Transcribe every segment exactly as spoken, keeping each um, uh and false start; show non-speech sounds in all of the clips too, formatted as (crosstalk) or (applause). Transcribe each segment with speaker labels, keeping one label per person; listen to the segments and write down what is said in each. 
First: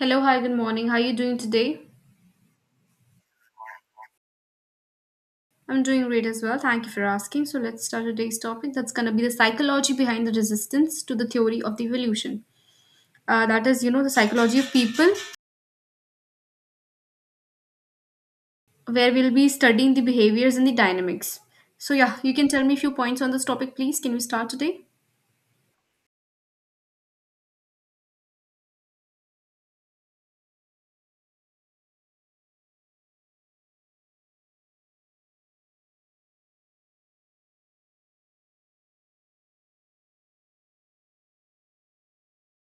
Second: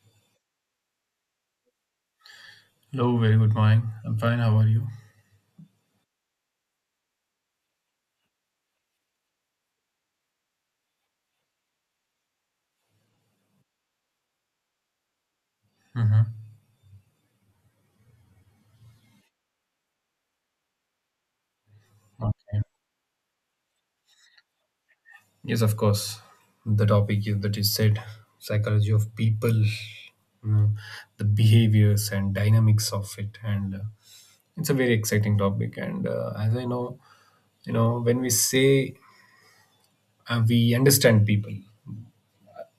Speaker 1: Hello, hi, good morning. How are you doing today?
Speaker 2: Hello, very good morning. I'm fine. How are you?
Speaker 1: I'm doing great as well. Thank you for asking. So, let's start today's topic. That's going to be the psychology behind the resistance to the theory of the evolution. Uh, that is, you know, the psychology of people,
Speaker 2: Mm-hmm.
Speaker 1: where we'll be studying the behaviors and the dynamics. So, yeah, you can tell me a few points on this topic, please. Can we start today?
Speaker 2: Yes, of course. The topic is that is said psychology of people, you know, the behaviors and dynamics of it, and uh, it's a very exciting topic. And uh, as I know, you know, when we say uh, we understand people,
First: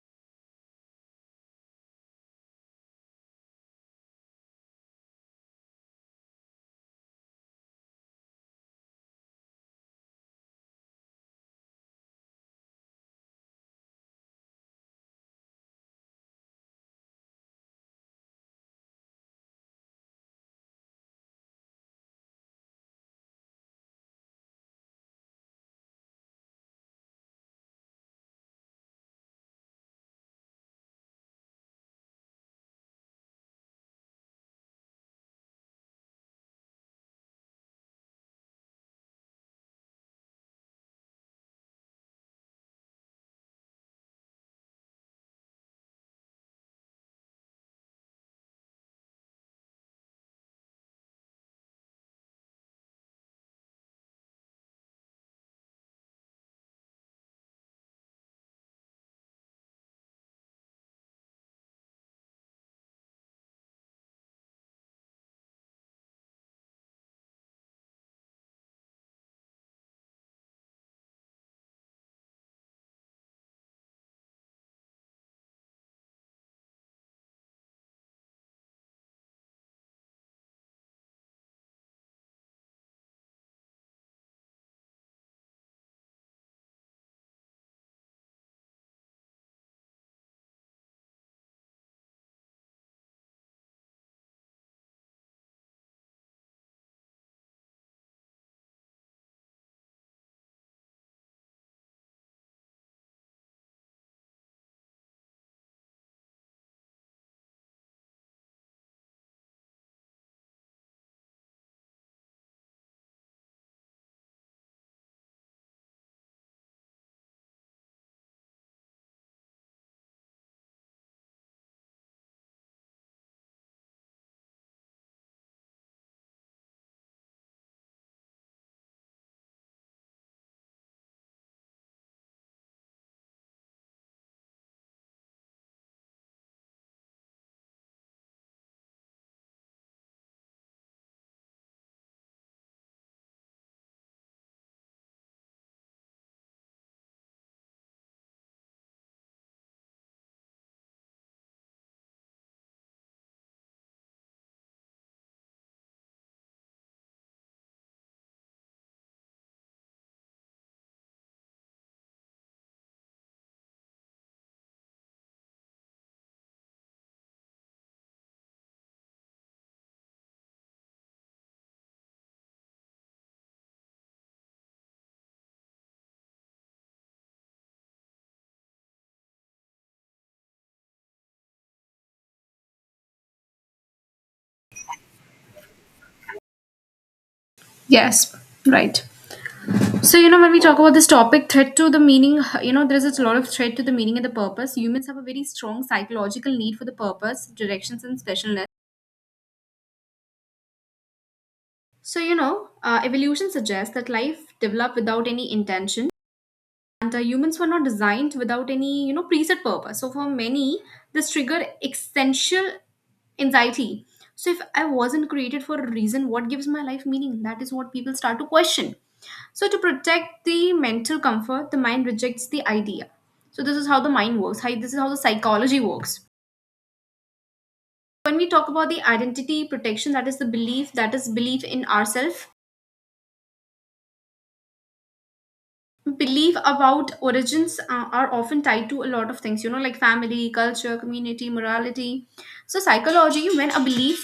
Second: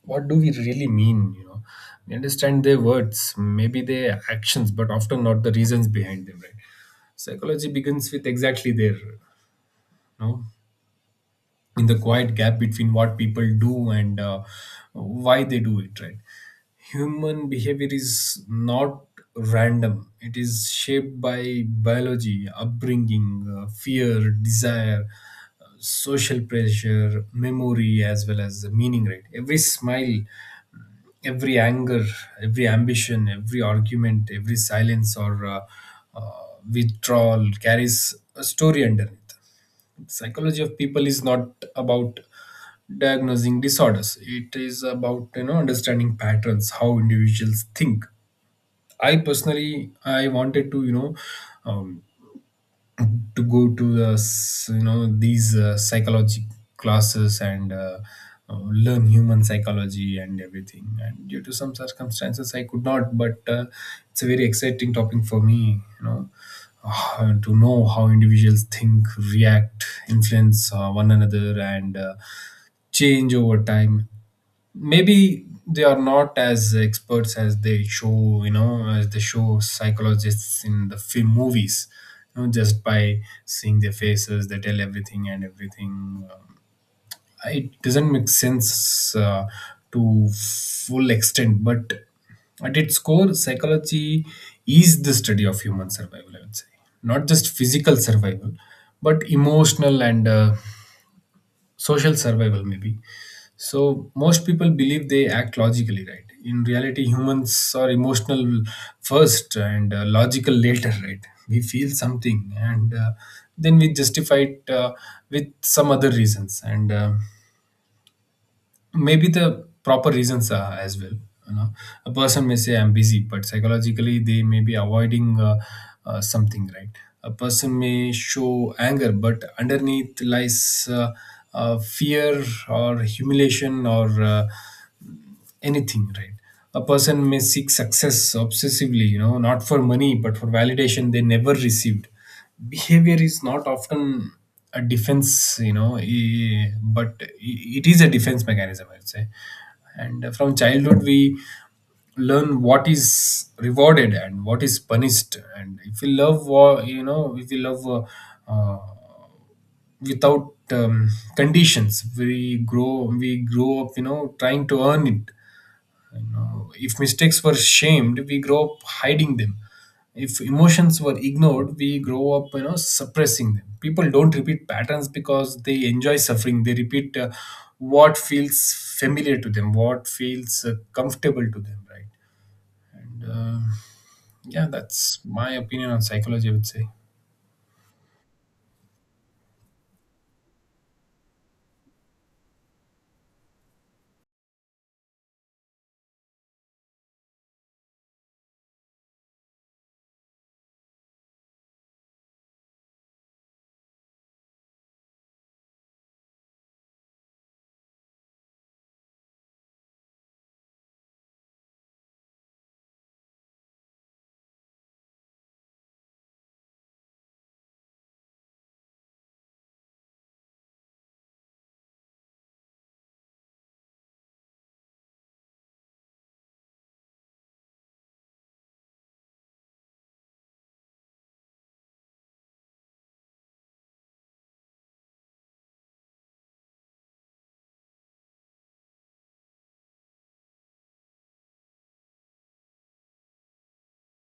Speaker 2: what do we really mean? You know, we understand their words, maybe their actions, but often not the reasons behind them, right? Psychology begins with exactly their, you know, in the quiet gap between what people do and uh, why they do it, right? Human behavior is not random. It is shaped by biology, upbringing, uh, fear, desire, uh, social pressure, memory, as well as the meaning, right? Every smile, every anger, every ambition, every argument, every silence, or uh, uh, withdrawal carries a story underneath. Psychology of people is not about diagnosing disorders. It is about, you know, understanding patterns, how individuals think. I personally i wanted to, you know um, to go to the s- you know these uh, psychology classes and uh, uh, learn human psychology and everything, and due to some circumstances I could not, but uh, it's a very exciting topic for me, you know, uh, to know how individuals think, react, influence uh, one another, and uh, change over time. Maybe they are not as experts as they show, you know, as they show psychologists in the film movies. You know, just by seeing their faces, they tell everything and everything. Um, it doesn't make sense, uh, to full extent. But at its core, psychology is the study of human survival, I would say. Not just physical survival, but emotional and uh, social survival, maybe. So most people believe they act logically, right? In reality, humans are emotional first and uh, logical later, right? We feel something and uh, then we justify it uh, with some other reasons, and uh, maybe the proper reasons are as well. You know, a person may say I'm busy, but psychologically they may be avoiding uh, uh, something, right? A person may show anger, but underneath lies uh, uh, fear or humiliation or uh, anything, right? A person may seek success obsessively, you know, not for money but for validation they never received. Behavior is not often a defense, you know, eh, but it is a defense mechanism, I would say. And from childhood we learn what is rewarded and what is punished. And if we love, uh, you know, if we love, uh, uh, without um, conditions, we grow we grow up, you know, trying to earn it. You know, if mistakes were shamed, we grow up hiding them. If emotions were ignored, we grow up, you know, suppressing them. People don't repeat patterns because they enjoy suffering. They repeat uh, what feels familiar to them, what feels uh, comfortable to them, right? And uh, yeah, that's my opinion on psychology, I would say.
Speaker 1: Yes, right. So, you know, when we talk about this topic, threat to the meaning, you know, there's a lot of threat to the meaning and the purpose. Humans have a very strong psychological need for the purpose, directions, and specialness. So, you know, uh, evolution suggests that life developed without any intention, and uh, humans were not designed without any, you know, preset purpose. So, for many, this triggered existential anxiety. So, if I wasn't created for a reason, what gives my life meaning? That is what people start to question. So, to protect the mental comfort, the mind rejects the idea. So, this is how the mind works. Hi, this is how the psychology works. When we talk about the identity protection, that is the belief, that is belief in ourselves, belief about origins uh, are often tied to a lot of things, you know, like family, culture, community, morality. So psychology, when a belief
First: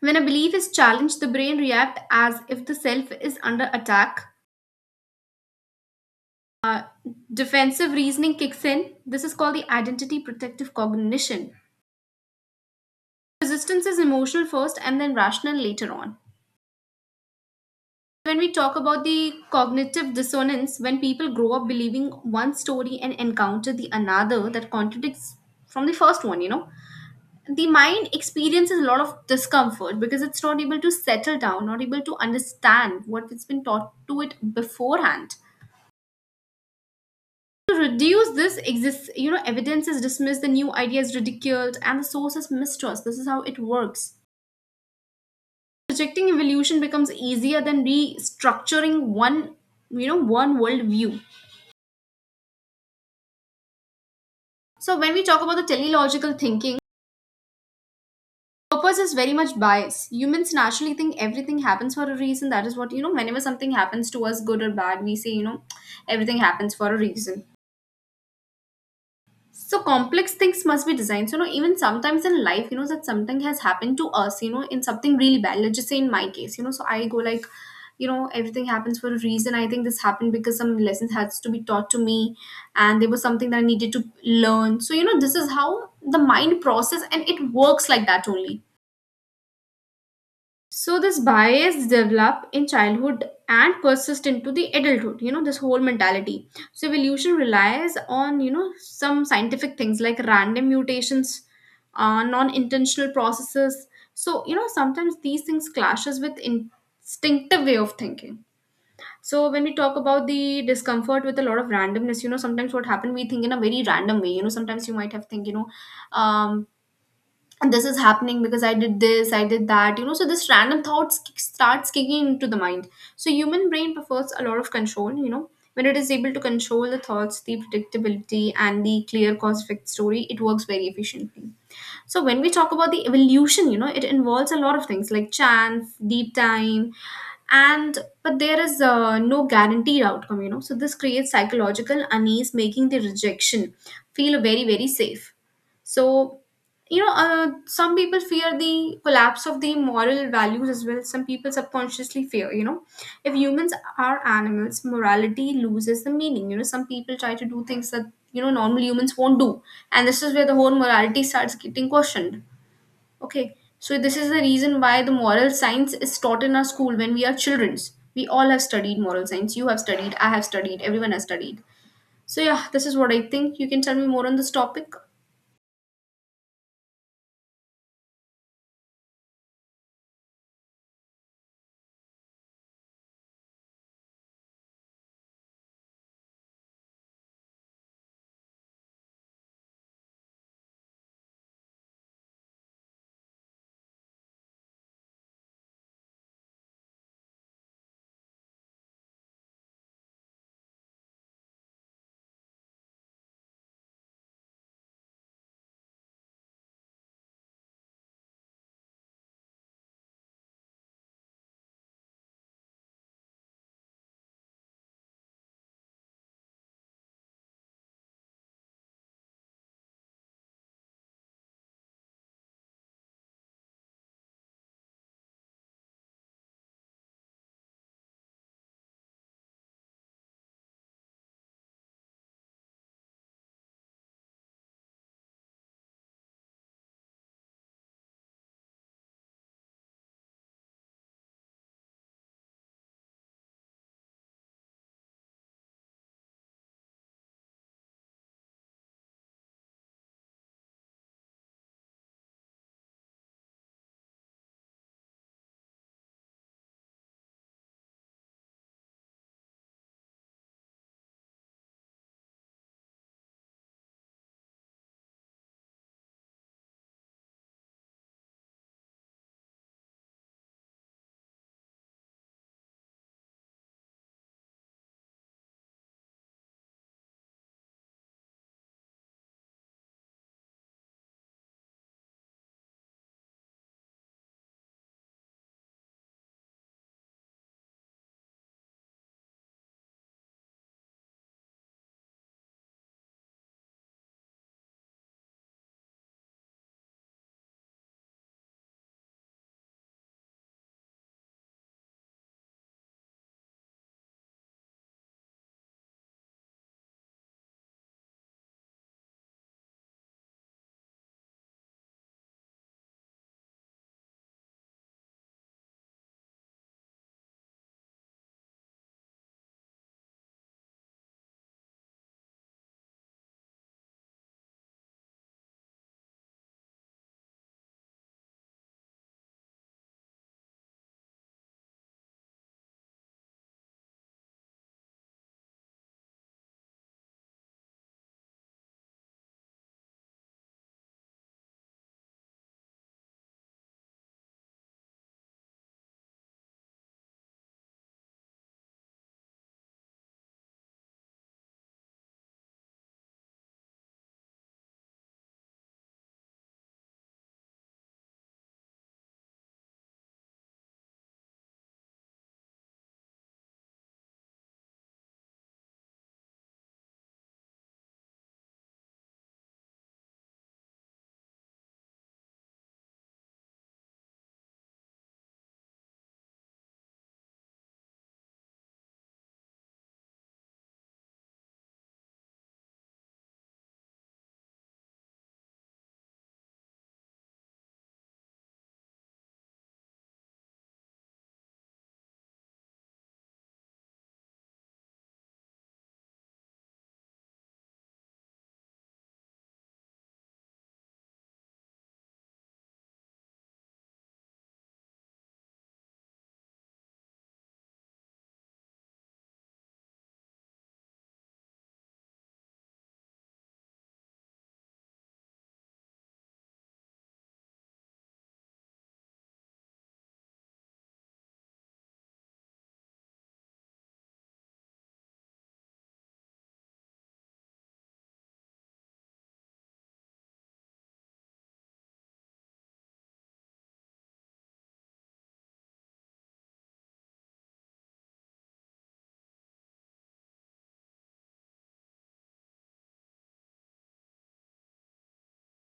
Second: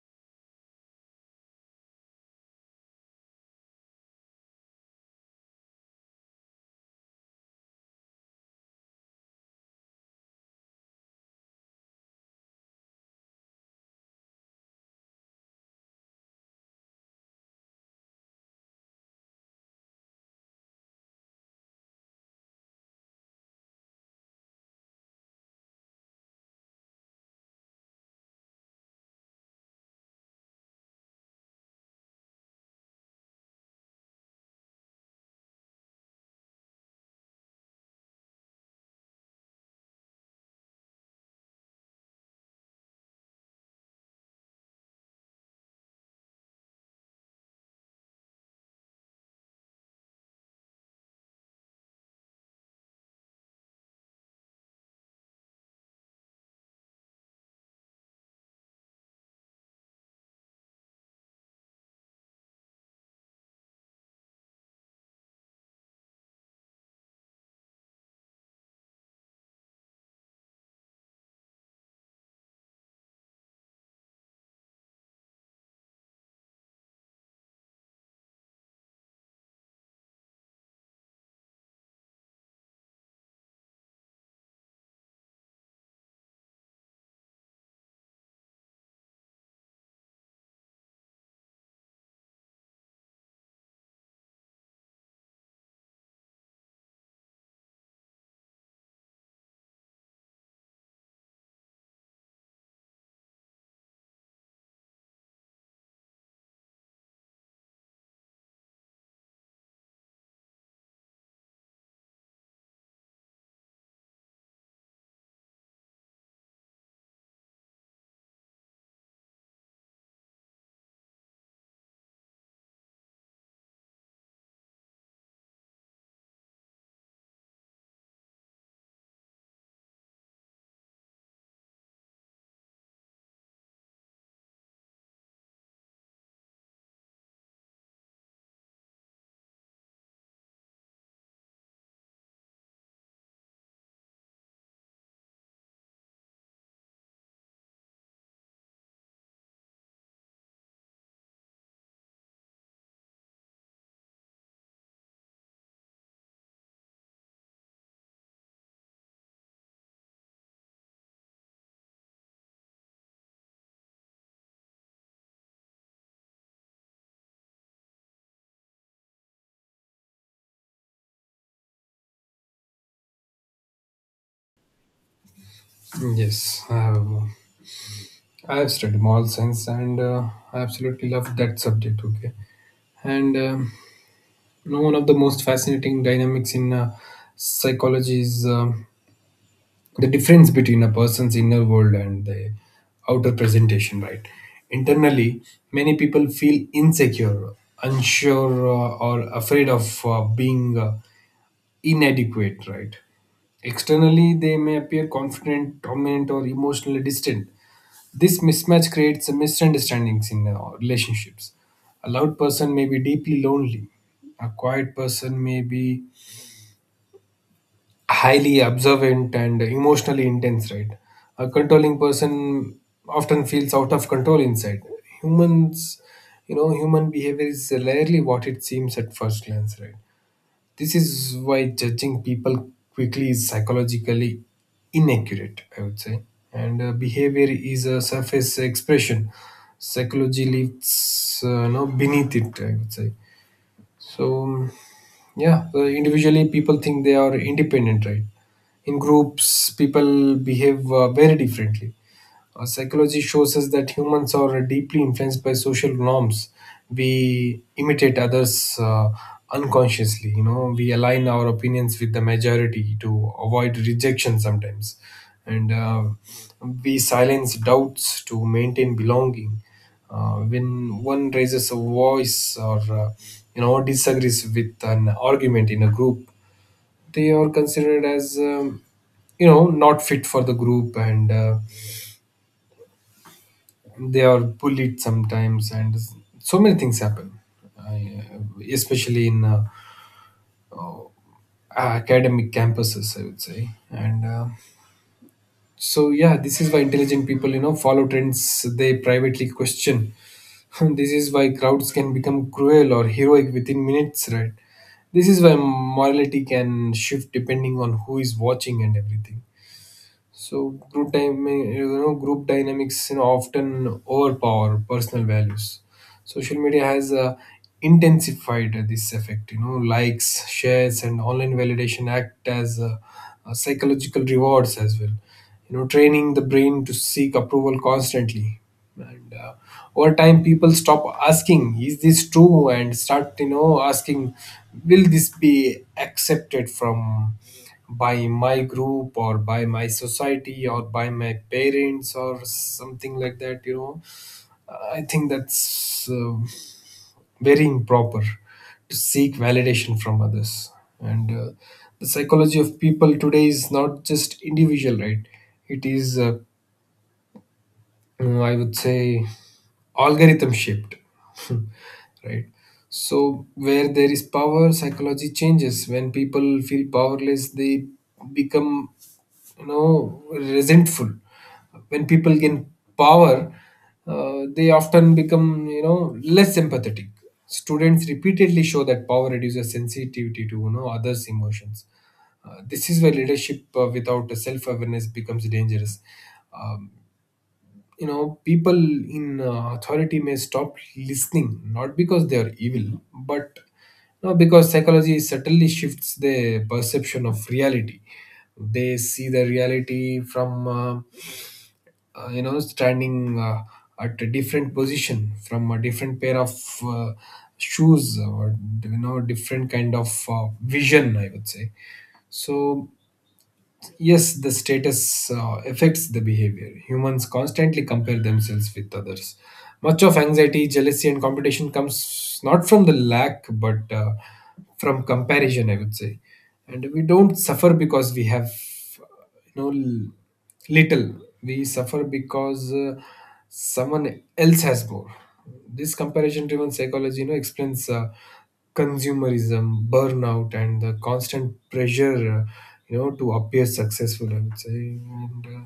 Speaker 1: when a belief is challenged, the brain reacts as if the self is under attack. Defensive reasoning kicks in. This is called the identity protective cognition. Resistance is emotional first and then rational later on. When we talk about the cognitive dissonance, when people grow up believing one story and encounter the another that contradicts from the first one, you know, the mind experiences a lot of discomfort because it's not able to settle down, not able to understand what it has been taught to it beforehand. To reduce this exists, you know, evidence is dismissed, the new idea is ridiculed, and the source is mistrust. This is how it works. Rejecting evolution becomes easier than restructuring one, you know, one worldview. So when we talk about the teleological thinking, purpose is very much biased. Humans naturally think everything happens for a reason. That is what, you know, whenever something happens to us, good or bad, we say, you know, everything happens for a reason. So complex things must be designed. So, you know, even sometimes in life, you know, that something has happened to us, you know, in something really bad. Let's just say in my case, you know, so I go like, you know, everything happens for a reason. I think this happened because some lessons has to be taught to me and there was something that I needed to learn. So, you know, this is how the mind process and it works like that only. So this bias develop in childhood and persist into the adulthood, you know, this whole mentality. So evolution relies on, you know, some scientific things like random mutations, uh, non-intentional processes. So, you know, sometimes these things clashes with instinctive way of thinking. So when we talk about the discomfort with a lot of randomness, you know, sometimes what happened, we think in a very random way. You know, sometimes you might have think, you know, um, and this is happening because I did this, I did that, you know. So this random thoughts kick- starts kicking into the mind. So human brain prefers a lot of control, you know, when it is able to control the thoughts, the predictability, and the clear cause effect story, it works very efficiently. So when we talk about the evolution, you know, it involves a lot of things like chance, deep time, and but there is uh, no guaranteed outcome, you know. So this creates psychological unease, making the rejection feel very, very safe. So, you know, uh, some people fear the collapse of the moral values as well. Some people subconsciously fear, you know, if humans are animals, morality loses the meaning. You know, some people try to do things that, you know, normal humans won't do, and this is where the whole morality starts getting questioned. Okay, so this is the reason why the moral science is taught in our school. When we are childrens, we all have studied moral science. You have studied, I have studied, everyone has studied. So yeah, this is what I think. You can tell me more on this topic.
Speaker 2: Yes, I have. uh, I have studied moral science, and uh, I absolutely love that subject. Okay, and um you know, one of the most fascinating dynamics in uh, psychology is, um, the difference between a person's inner world and the outer presentation, right? Internally, many people feel insecure, unsure, uh, or afraid of uh, being uh, inadequate, right? Externally, they may appear confident, dominant, or emotionally distant. This mismatch creates misunderstandings in uh, relationships. A loud person may be deeply lonely. A quiet person may be highly observant and emotionally intense, right? A controlling person often feels out of control inside. Humans, you know, human behavior is rarely what it seems at first glance, right? This is why judging people quickly is psychologically inaccurate, I would say. And uh, behavior is a surface expression. Psychology lives, uh, no, beneath it, I would say. So, um, yeah, uh, individually people think they are independent, right? In groups, people behave uh, very differently. Uh, psychology shows us that humans are deeply influenced by social norms. We imitate others uh, unconsciously. You know, we align our opinions with the majority to avoid rejection sometimes, and uh, we silence doubts to maintain belonging. Uh, when one raises a voice or uh, you know, disagrees with an argument in a group, they are considered as, um, you know, not fit for the group. And Uh, they are bullied sometimes, and so many things happen. I, especially in uh, academic campuses, I would say. And uh, so yeah, this is why intelligent people, you know, follow trends they privately question. (laughs) This is why crowds can become cruel or heroic within minutes, right? This is why morality can shift depending on who is watching and everything. So group time, you know, group dynamics, you know, often overpower personal values. Social media has uh, intensified this effect. You know, likes, shares, and online validation act as uh, uh, psychological rewards as well. You know, training the brain to seek approval constantly. And uh, over time, people stop asking, "Is this true?" and start, you know, asking, "Will this be accepted from?" by my group, or by my society, or by my parents, or something like that, you know. I think that's uh, very improper, to seek validation from others. And uh, the psychology of people today is not just individual, right? It is, uh, uh, I would say, algorithm shaped. (laughs) Right? So where there is power, psychology changes. When people feel powerless, they become, you know, resentful. When people gain power, uh, they often become, you know, less empathetic. Students repeatedly show that power reduces sensitivity to, you know, others' emotions. Uh, this is where leadership uh, without self awareness becomes dangerous. Um, you know, people in uh, authority may stop listening, not because they are evil, but you because psychology subtly shifts the perception of reality. They see the reality from, uh, uh, you know, standing uh, at a different position, from a different pair of uh, shoes, or you know, different kind of uh, vision, I would say. So yes, the status uh, affects the behavior. Humans constantly compare themselves with others. Much of anxiety, jealousy, and competition comes not from the lack, but uh, from comparison, I would say. And we don't suffer because we have, you know, l- little. We suffer because uh, someone else has more. This comparison driven psychology, you know, explains uh, consumerism, burnout, and the constant pressure, uh, you know, to appear successful, I would say. And uh,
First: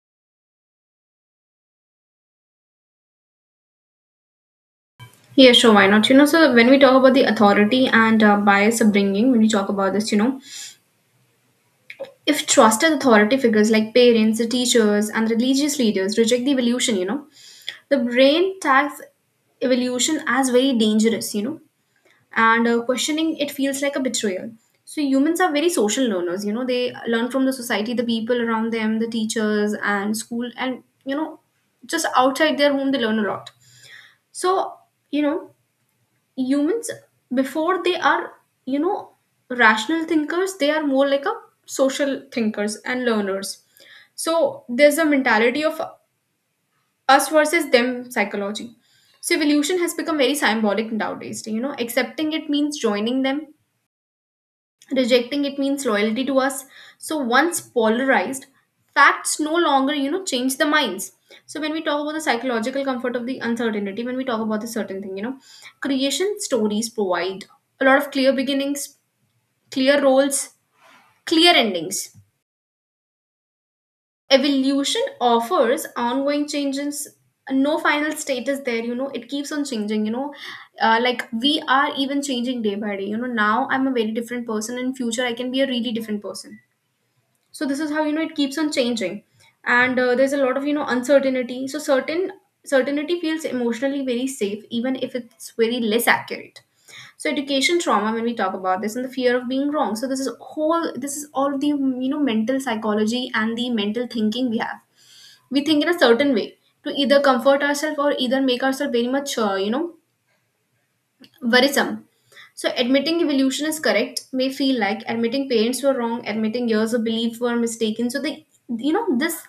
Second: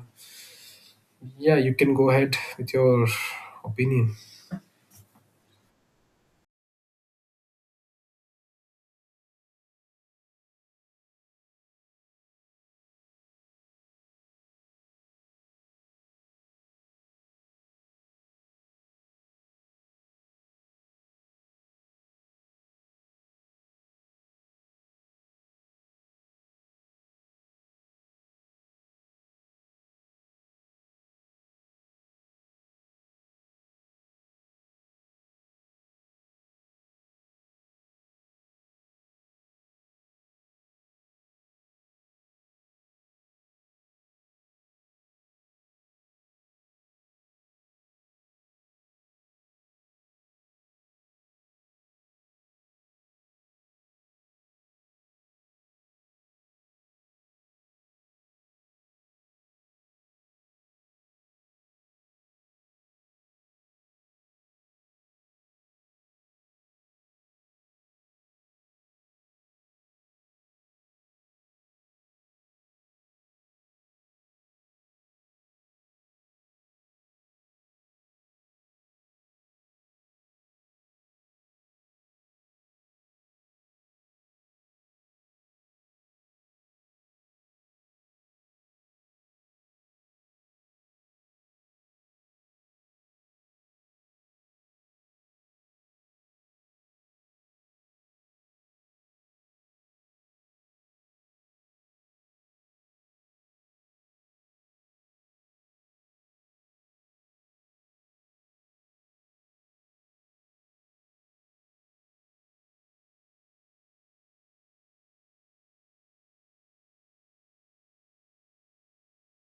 Speaker 2: yeah, you can go ahead with your opinion.
Speaker 1: Yeah, sure, why not? You know, so when we talk about the authority and uh, bias upbringing, when we talk about this, you know, if trusted authority figures like parents, teachers, and religious leaders reject the evolution, you know, the brain tags evolution as very dangerous, you know, and uh, questioning it feels like a betrayal. So humans are very social learners, you know, they learn from the society, the people around them, the teachers, and school, and, you know, just outside their home, they learn a lot. So, you know, humans before they are, you know, rational thinkers, they are more like a social thinkers and learners. So there's a mentality of us versus them psychology. So evolution has become very symbolic nowadays, you know, accepting it means joining them, rejecting it means loyalty to us. So once polarized, facts no longer, you know, change the minds. So when we talk about the psychological comfort of the uncertainty, when we talk about the certain thing, you know, creation stories provide a lot of clear beginnings, clear roles, clear endings. Evolution offers ongoing changes, no final state is there, you know, it keeps on changing, you know. Uh, like we are even changing day by day, you know, now I'm a very different person, in future I can be a really different person. So this is how, you know, it keeps on changing. And uh, there's a lot of, you know, uncertainty. So certain certainty feels emotionally very safe, even if it's very less accurate. So education trauma, when we talk about this, and the fear of being wrong, so this is whole, this is all the, you know, mental psychology and the mental thinking we have. We think in a certain way to either comfort ourselves or either make ourselves very much, uh, you know worrisome. So, admitting evolution is correct may feel like admitting parents were wrong, admitting years of belief were mistaken. So, they, you know, this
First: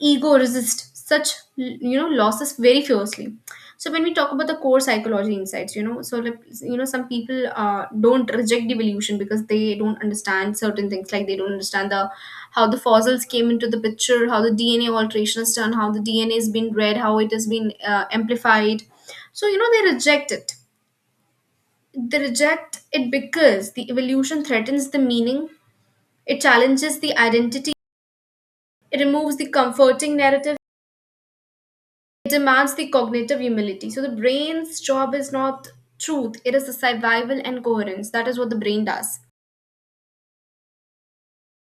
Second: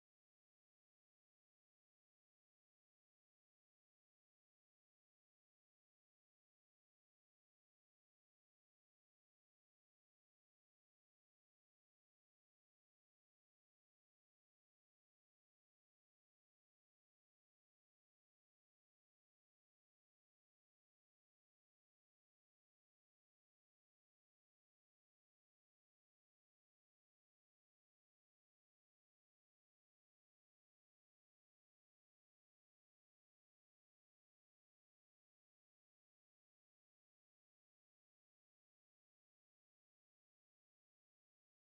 Speaker 1: ego resists such, you know, losses very fiercely. So, when we talk about the core psychology insights, you know, so, like, you know, some people uh, don't reject evolution because they don't understand certain things, like they don't understand the how the fossils came into the picture, how the D N A alteration is done, how the D N A has been read, how it has been uh, amplified. So, you know, they reject it they reject it because the evolution threatens the meaning, it challenges the identity, it removes the comforting narrative, it demands the cognitive humility. So the brain's job is not truth, it is the survival and coherence. That is what the brain does.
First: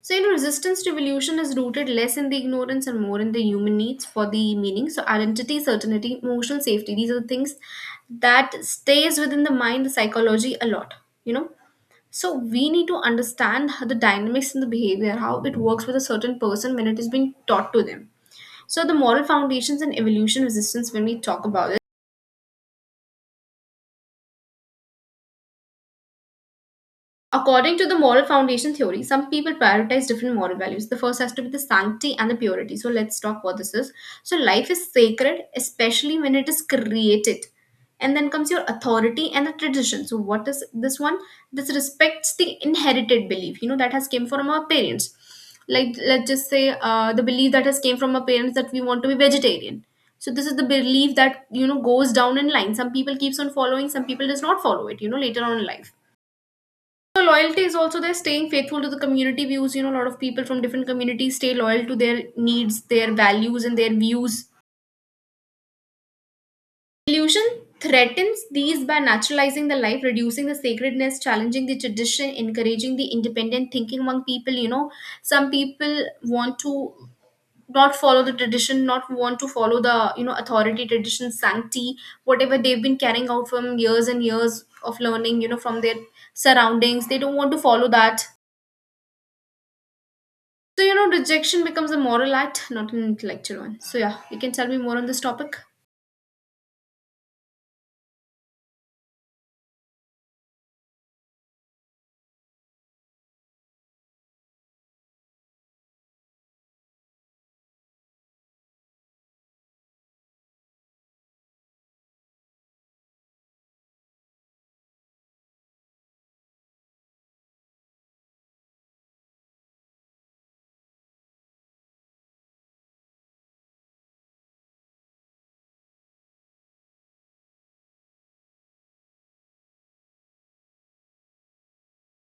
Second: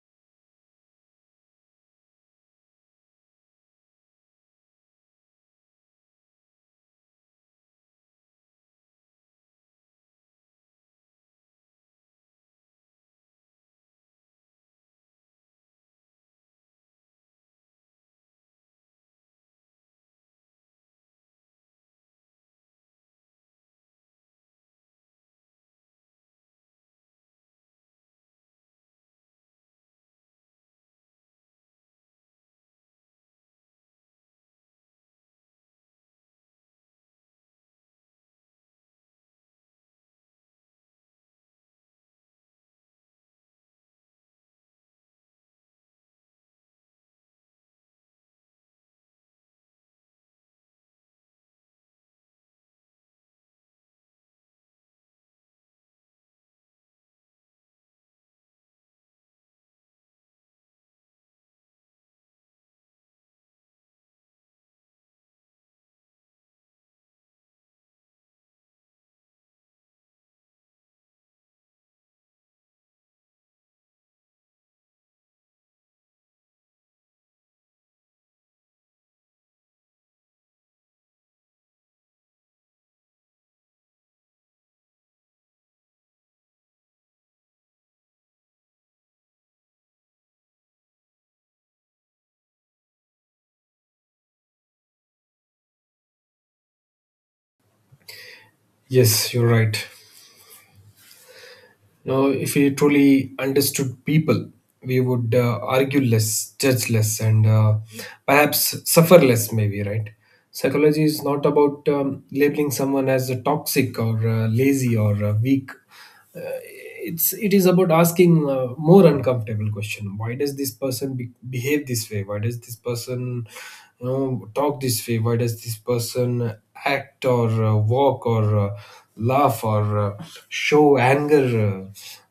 Speaker 1: So, you know, resistance to evolution is rooted less in the ignorance and more in the human needs for the meaning. So, identity, certainty, emotional safety, these are the things that stays within the mind, the psychology a lot, you know. So we need to understand how the dynamics and the behavior, how it works with a certain person when it is being taught to them. So the moral foundations and evolution resistance when we talk about it. According to the moral foundation theory, some people prioritize different moral values. The first has to be the sanctity and the purity. So let's talk what this is. So life is sacred, especially when it is created. And then comes your authority and the tradition. So what is this one? This respects the inherited belief, you know, that has came from our parents. Like let's just say uh, the belief that has came from our parents that we want to be vegetarian. So this is the belief that, you know, goes down in line. Some people keeps on following, some people does not follow it, you know, later on in life. So loyalty is also there, staying faithful to the community views. You know, a lot of people from different communities stay loyal to their needs, their values, and their views. Illusion threatens these by naturalizing the life, reducing the sacredness, challenging the tradition, encouraging the independent thinking among people. You know, some people want to not follow the tradition, not want to follow the, you know, authority, tradition, sanctity, whatever they've been carrying out from years and years of learning. You know, from their surroundings, they don't want to follow that. So, you know, rejection becomes a moral act, not an intellectual one. So, yeah, you can tell me more on this topic.
Speaker 2: Yes, you're right. Now, if we truly understood people, we would uh, argue less, judge less, and uh, perhaps suffer less, maybe, right? Psychology is not about, um, labeling someone as a toxic, or uh, lazy, or uh, weak. Uh, it's it is about asking uh, more uncomfortable question. Why does this person be- behave this way? Why does this person, you know, talk this way? Why does this person act, or uh, walk, or uh, laugh, or uh, show anger, uh,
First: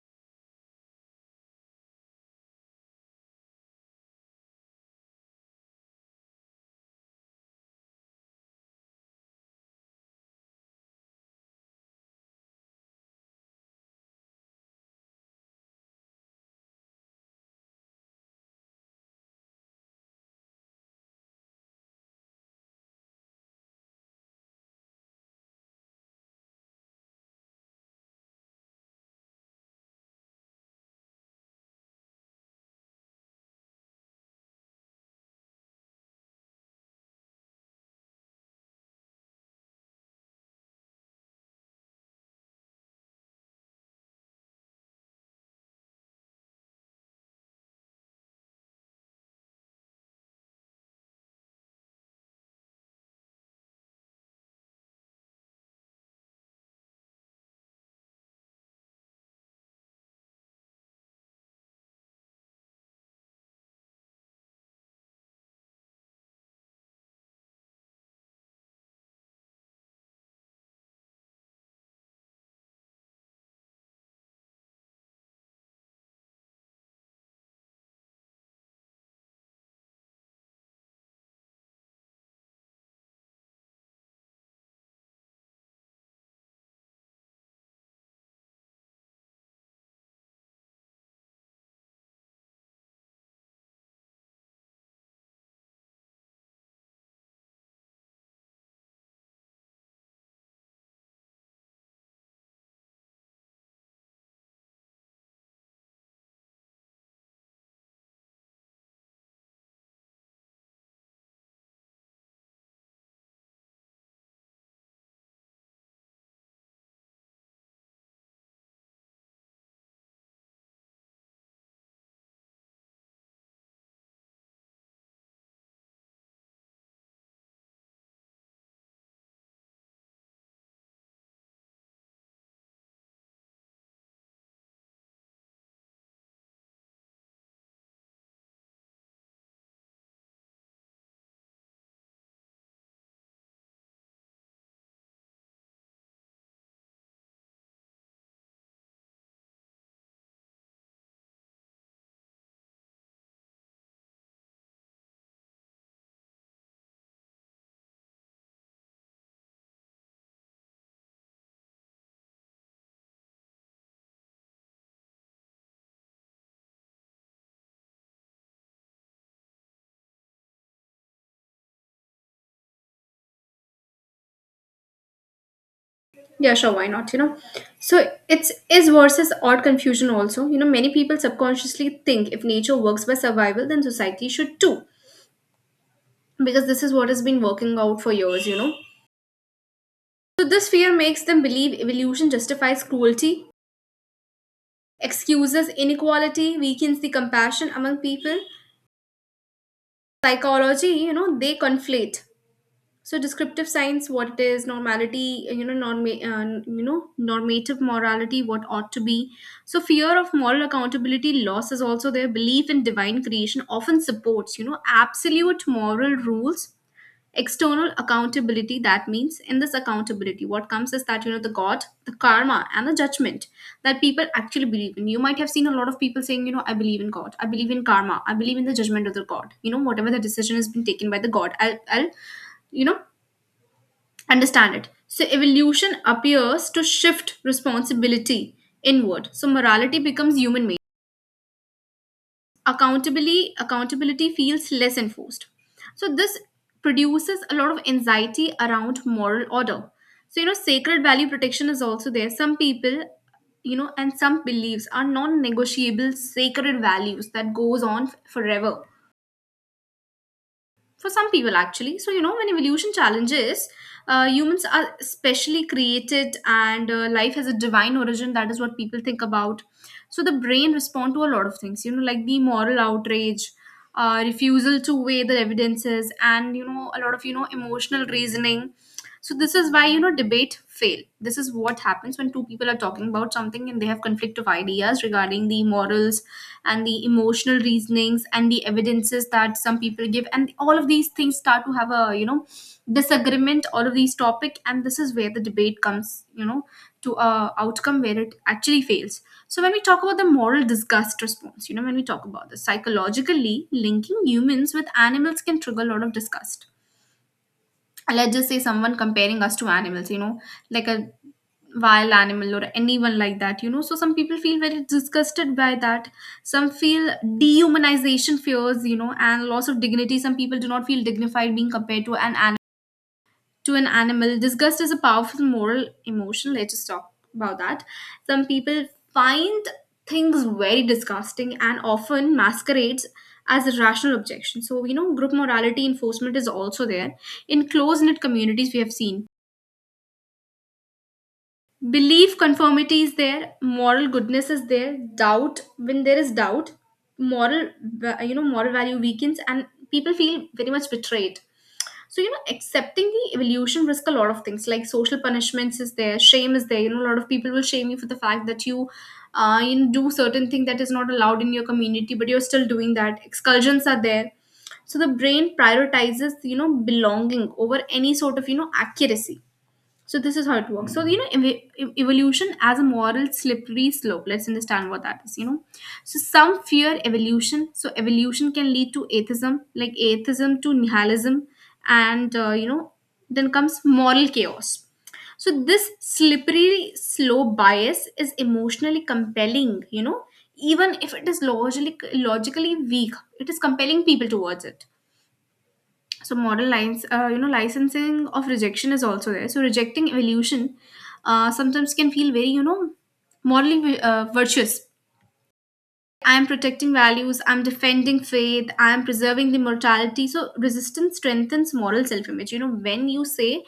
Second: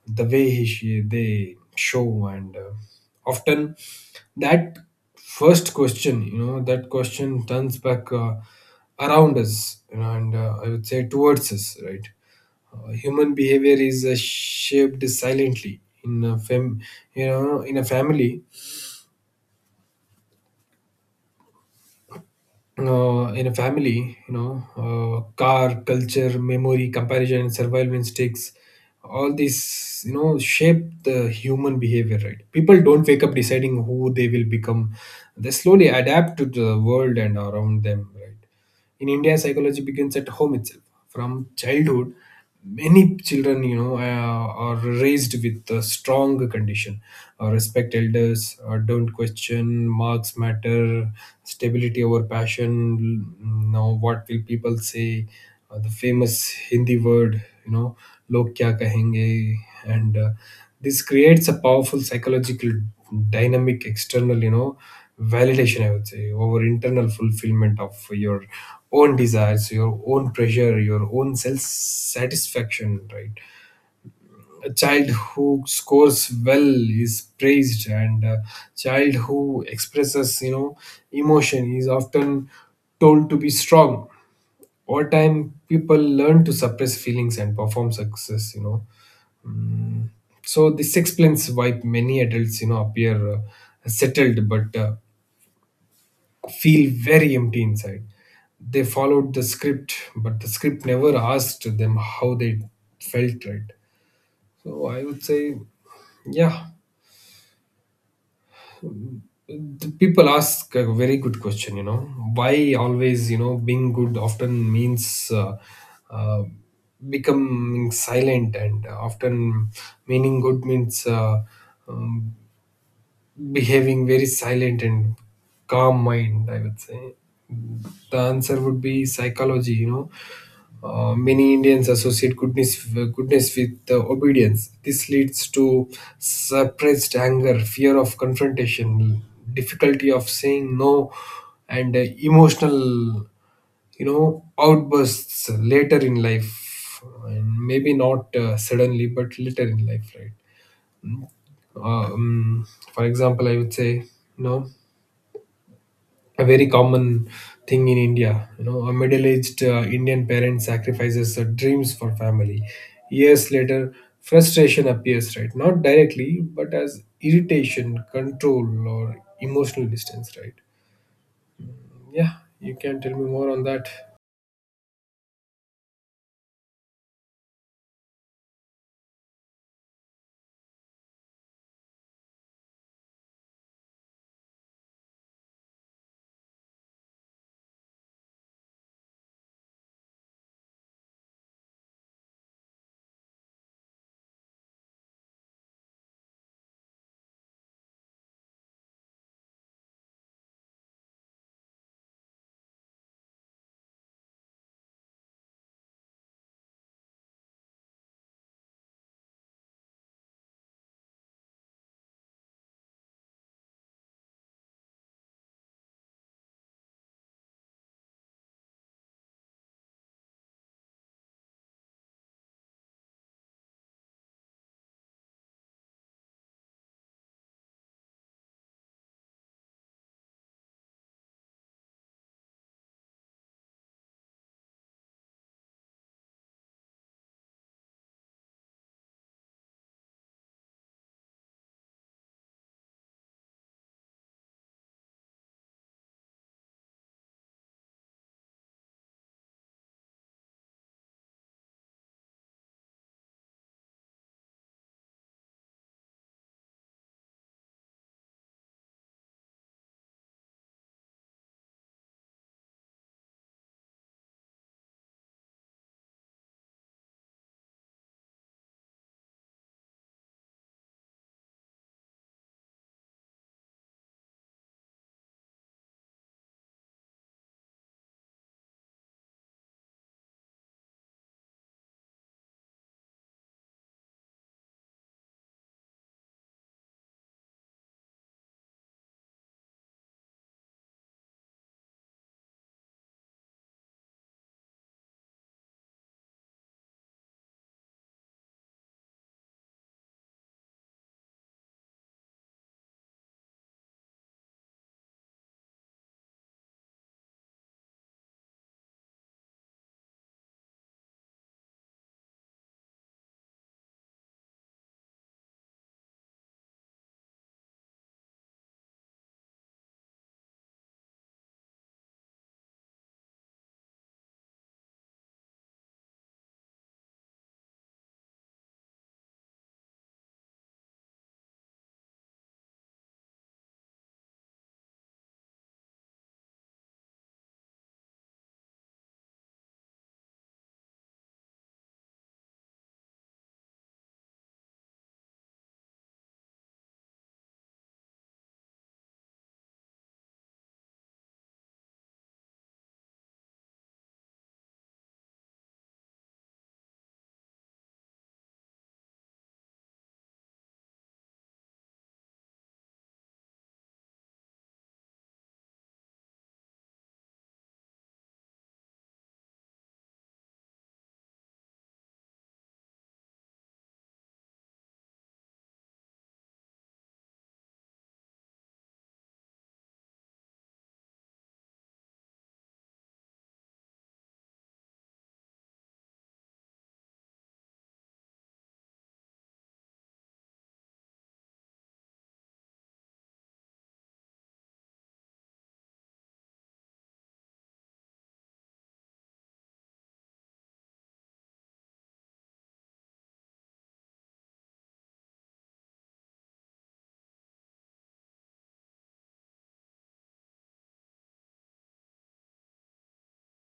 Speaker 2: the way he, she, they show? And uh, often that first question, you know, that question turns back, uh, around us, you know, and uh, I would say towards us, right? Uh, human behavior is uh, shaped silently in a fam- you know, in a family uh, in a family, you know, uh, car, culture, memory, comparison, and survival instincts, all these, you know, shape the human behavior, right? People don't wake up deciding who they will become. They slowly adapt to the world and around them, right? In India, psychology begins at home itself. From childhood, many children, you know, uh, are raised with a strong condition. Uh, respect elders, uh, don't question, marks matter, stability over passion, you know, what will people say, uh, the famous Hindi word, you know, लोग क्या कहेंगे. And uh, this creates a powerful psychological dynamic, external, you know, validation, I would say, over internal fulfillment of your own desires, your own pressure, your own self satisfaction, right? A child who scores well is praised, and a child who expresses, you know, emotion is often told to be strong. Over time, people learn to suppress feelings and perform success, you know. So this explains why many adults, you know, appear uh, settled, but uh, feel very empty inside. They followed the script, but the script never asked them how they felt, right? So I would say, yeah, the people ask a very good question. You know, why always, you know, being good often means uh, uh, becoming silent, and often meaning good means. Uh, um, Behaving very silent and calm mind, I would say. The answer would be psychology, you know. Uh, many Indians associate goodness goodness with uh, obedience. This leads to suppressed anger, fear of confrontation, difficulty of saying no, and uh, emotional, you know, outbursts later in life, and maybe not uh, suddenly, but later in life, right? Uh, um, for example, I would say, you know. A very common thing in India. You know, a middle-aged uh, Indian parent sacrifices her dreams for family. Years later, frustration appears, right? Not directly, but as irritation, control, or emotional distance, right? Yeah, you can tell me more on that.
Speaker 1: Yeah, sure, why not? You know, so it's is versus odd confusion also. You know, many people subconsciously think if nature works by survival, then society should too, because this is what has been working out for years, you know. So this fear makes them believe evolution justifies cruelty, excuses inequality, weakens the compassion among people. Psychology, you know, they conflate so descriptive science what it is normality uh, you know norm uh, you know normative morality what ought to be. So fear of moral accountability loss is also there. Belief in divine creation often supports you know absolute moral rules, external accountability. That means in this accountability what comes is that you know the god, the karma and the judgment that people actually believe in. You might have seen a lot of people saying, you know, I believe in god, I believe in karma, I believe in the judgment of the god. You know, whatever the decision has been taken by the god, i'll, I'll you know understand it. So evolution appears to shift responsibility inward. So morality becomes human made. Accountability accountability feels less enforced. So this produces a lot of anxiety around moral order. So you know sacred value protection is also there. Some people you know and some beliefs are non-negotiable sacred values that goes on forever for some people actually. So you know when evolution challenges uh, humans are specially created and uh, life has a divine origin, that is what people think about. So the brain respond to a lot of things, you know, like the moral outrage, uh, refusal to weigh the evidences and you know a lot of you know emotional reasoning. So this is why you know debate fail. This is what happens when two people are talking about something and they have conflict of ideas regarding the morals and the emotional reasonings and the evidences that some people give, and all of these things start to have a you know disagreement, all of these topic, and this is where the debate comes you know to a outcome where it actually fails. So when we talk about the moral disgust response, you know, when we talk about this, psychologically linking humans with animals can trigger a lot of disgust. Let's just say someone comparing us to animals, you know, like a wild animal or anyone like that, you know, so some people feel very disgusted by that. Some feel dehumanization fears, you know, and loss of dignity. Some people do not feel dignified being compared to an to an animal. Disgust is a powerful moral emotion. Let's just talk about that. Some people find things very disgusting and often masquerades as a rational objection. So, you know, group morality enforcement is also there. In close knit communities, we have seen belief conformity is there, moral goodness is there, doubt, when there is doubt, moral, va- you know, moral value weakens and people feel very much betrayed. So you know accepting the evolution risk a lot of things like social punishments is there, shame is there, you know, a lot of people will shame you for the fact that you uh, you know, do certain thing that is not allowed in your community but you're still doing that, expulsions are there. So the brain prioritizes you know belonging over any sort of you know accuracy. So this is how it works. So you know, ev- ev- evolution as a moral slippery slope. Let's understand what that is. You know, so some fear evolution. So evolution can lead to atheism, like atheism to nihilism, and uh, you know, then comes moral chaos. So this slippery slope bias is emotionally compelling. You know, even if it is logically logically weak, it is compelling people towards it. So model lines uh, you know licensing of rejection is also there. So rejecting evolution uh, sometimes can feel very you know modeling vi- uh, virtuous. I'm protecting values, I'm defending faith, I'm preserving the mortality. So resistance strengthens moral self-image. You know, when you say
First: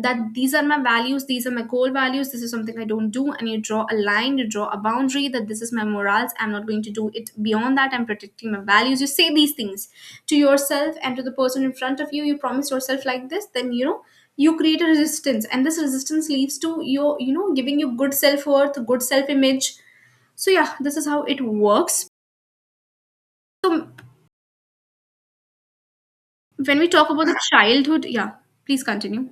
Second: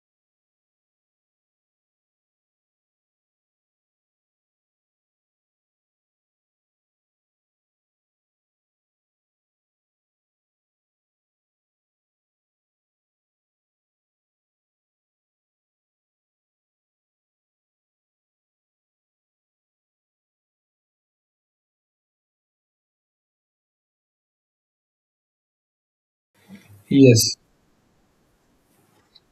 Speaker 1: that these are my values, these are my core values, this is something I don't do, and you draw a line, you draw a boundary that this is my morals, I'm not going to do it beyond that, I'm protecting my values. You say these things to yourself and to the person in front of you, you promise yourself like this, then you know you create a resistance, and this resistance leads to your you know giving you good self-worth, good self-image. So yeah, this is how it works. So when we talk about
Speaker 2: Yes.
Speaker 1: the childhood, yeah, please continue.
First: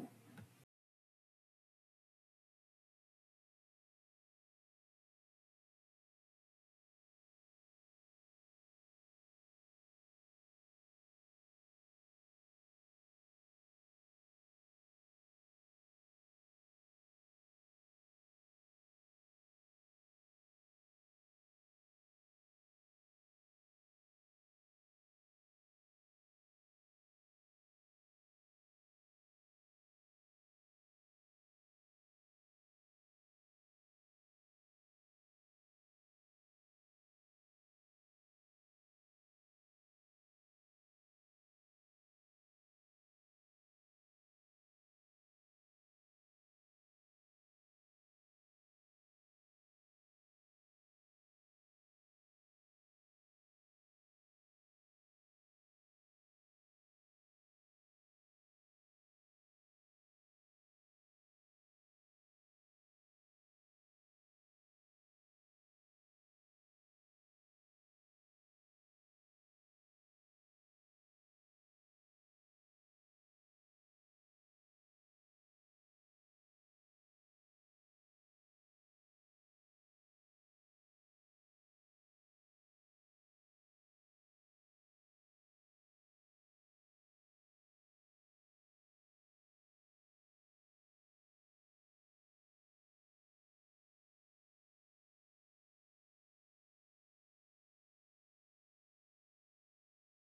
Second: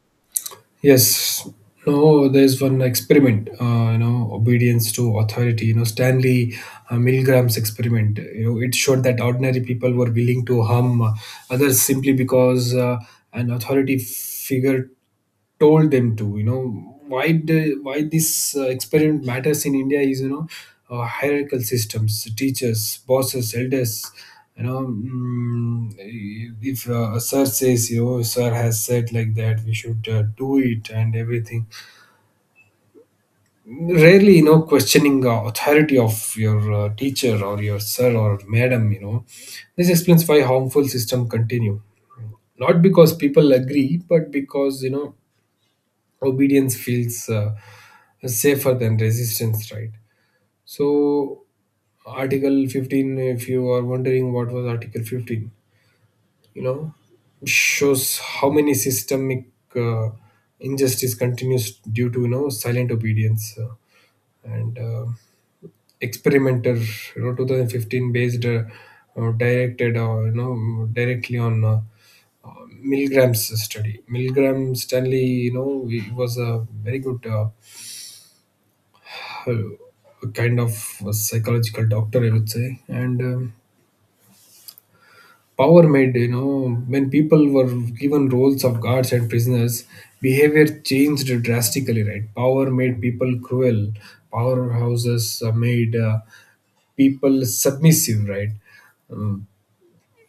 Speaker 2: Yes. No, there's one experiment, uh, you know, obedience to authority, you know, Stanley uh, Milgram's experiment. You know, it showed that ordinary people were willing to harm uh, others simply because uh, an authority figure told them to you know why the, why this uh, experiment matters in India is, you know uh, hierarchical systems, teachers, bosses, elders. you know mm, if uh, a sir says, you know sir has said like that, we should uh, do it and everything. Rarely you know questioning uh, authority of your uh, teacher or your sir or madam, you know this explains why harmful system continue, not because people agree but because, you know obedience feels uh, safer than resistance, right? So article fifteen, if you are wondering what was article fifteen, you know shows how many systemic uh, injustice continues due to, you know silent obedience. Uh, and uh, experimenter, you know twenty fifteen based, uh, uh, directed uh, you know directly on uh, Milgram's study. Milgram Stanley, you know he was a very good, uh, a kind of a psychological doctor, I would say. And um, power made, you know, when people were given roles of guards and prisoners, behavior changed drastically, right? Power made people cruel. Powerhouses uh, made uh, people submissive, right? Um,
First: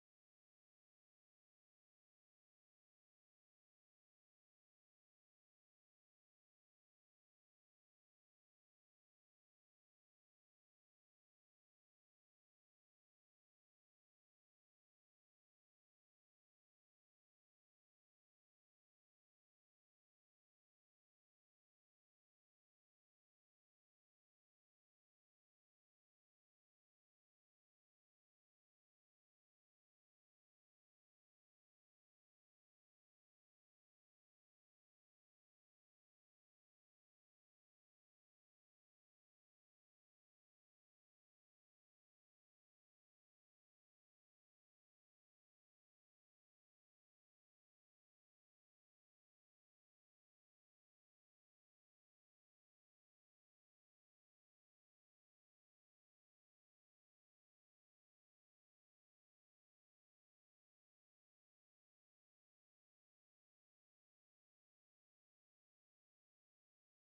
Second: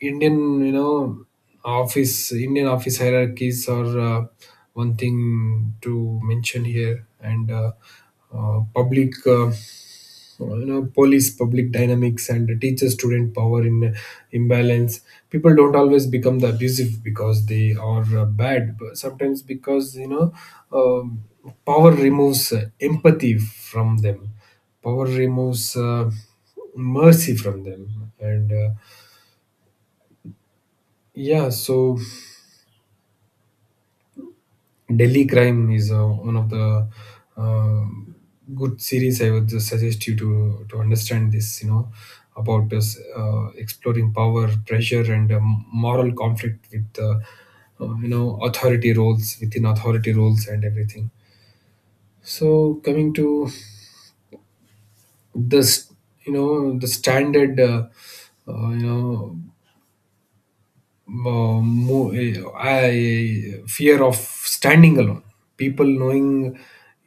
Speaker 2: Indian, you know, office, Indian office hierarchies are uh, one thing to mention here. And uh, uh, public. Uh, uh, you know police public dynamics and teacher student power in imbalance, people don't always become the abusive because they are uh, bad, but sometimes because, you know um power removes uh, empathy from them, power removes uh, mercy from them, and uh, yeah, so Delhi Crime is uh, one of the uh, good series, I would just suggest you to to understand this. You know about this, uh, exploring power, pressure, and um, moral conflict with uh, uh, you know authority roles within authority roles and everything. So coming to this, you know the standard. Uh, uh, you know mo- mo- eh, I fear of standing alone. People knowing,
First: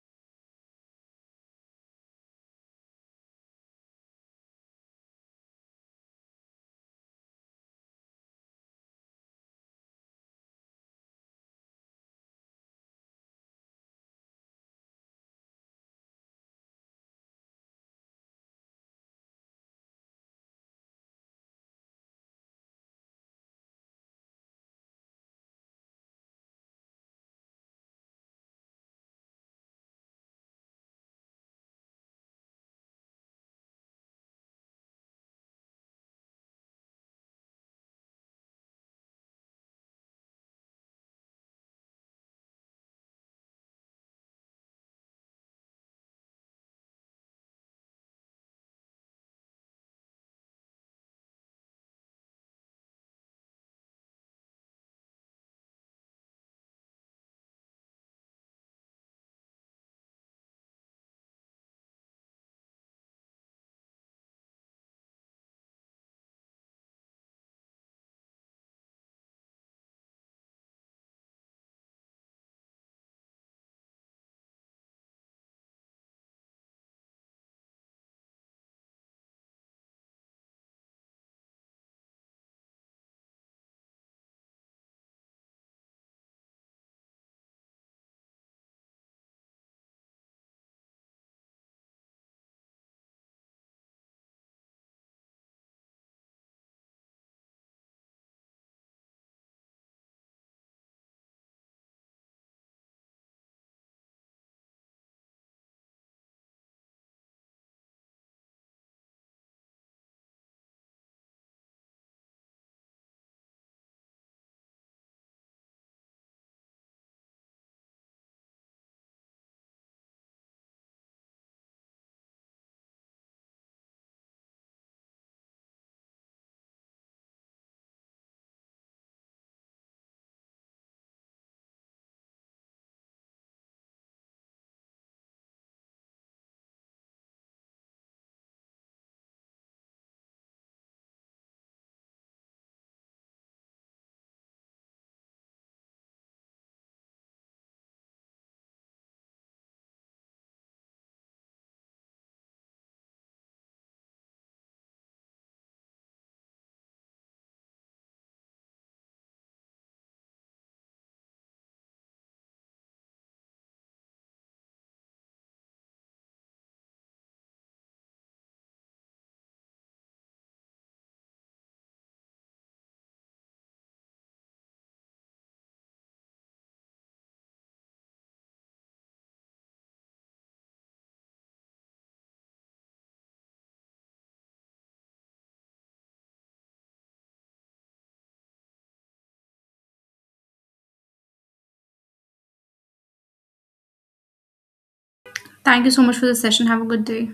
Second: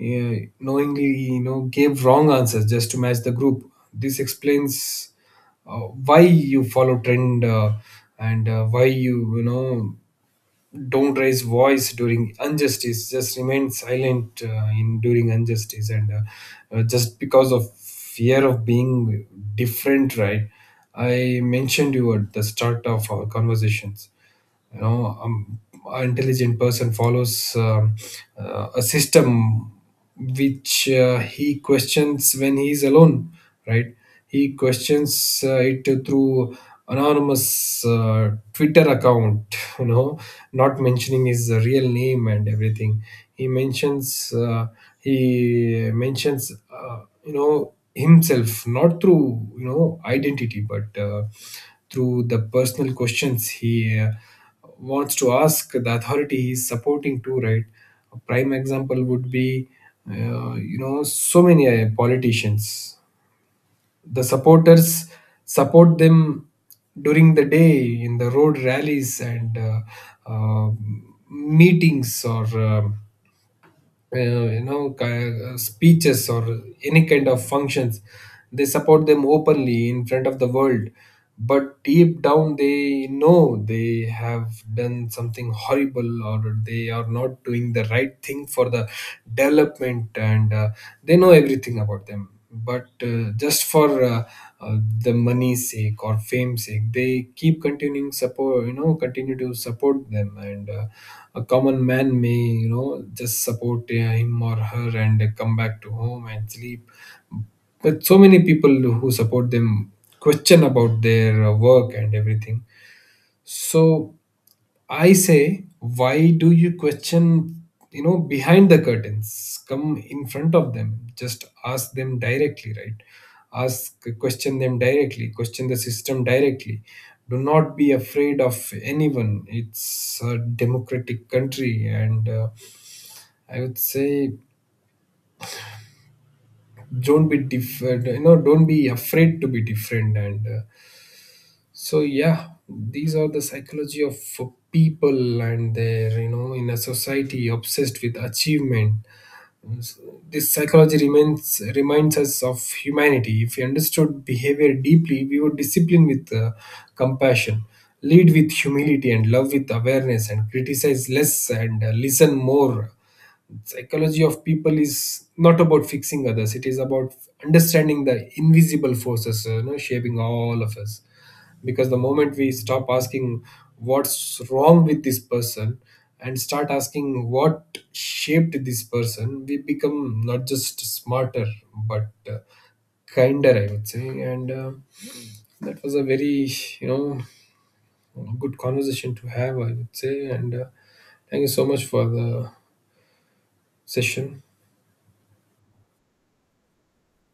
Speaker 2: uh, knowingly, you know gave wrong answers just to match the group. This explains uh, why you follow trend, uh, and uh, why you, you know don't raise voice during injustice. Just remain silent, uh, in during injustice, and, uh, uh, just because of fear of being different, right? I mentioned you at the start of our conversations, you know um, an intelligent person follows, um, uh, a system which, uh, he questions when he's alone, right? He questions uh, it through anonymous uh, Twitter account (laughs) you know not mentioning his real name and everything. He mentions uh, he mentions uh, you know himself not through, you know identity but uh, through the personal questions he uh, wants to ask the authority he's supporting to, right? A prime example would be, uh, you know so many uh, politicians. The supporters support them during the day in the road rallies and uh, uh, meetings or um uh, you know ki- uh, speeches or any kind of functions. They support them openly in front of the world, but deep down they know they have done something horrible, or they are not doing the right thing for the development, and uh, they know everything about them, but, uh, just for uh, uh, the money's sake or fame's sake, they keep continuing support, you know continue to support them. And uh, a common man may, you know just support uh, him or her and come back to home and sleep. But so many people who support them question about their uh, work and everything. So I say, why do you question, you know, behind the curtains? Come in front of them. Just ask them directly, right? Ask, question them directly, question the system directly. Do not be afraid of anyone. It's a democratic country, and, uh, I would say, don't be different. You know, don't be afraid to be different, and uh, so yeah, these are the psychology of people and their, you know in a society obsessed with achievement. This psychology remains, reminds us of humanity. If we understood behavior deeply, we would discipline with uh, compassion, lead with humility, and love with awareness, and criticize less and uh, listen more. Psychology of people is not about fixing others, it is about understanding the invisible forces, uh, you know shaping all of us, because the moment we stop asking what's wrong with this person and start asking what shaped this person, we become not just smarter but uh, kinder, I would say. And uh, that was a very, you know good conversation to have, I would say. And uh, thank you so much for the session.
Speaker 1: Thank you so much for the session. Have a good day.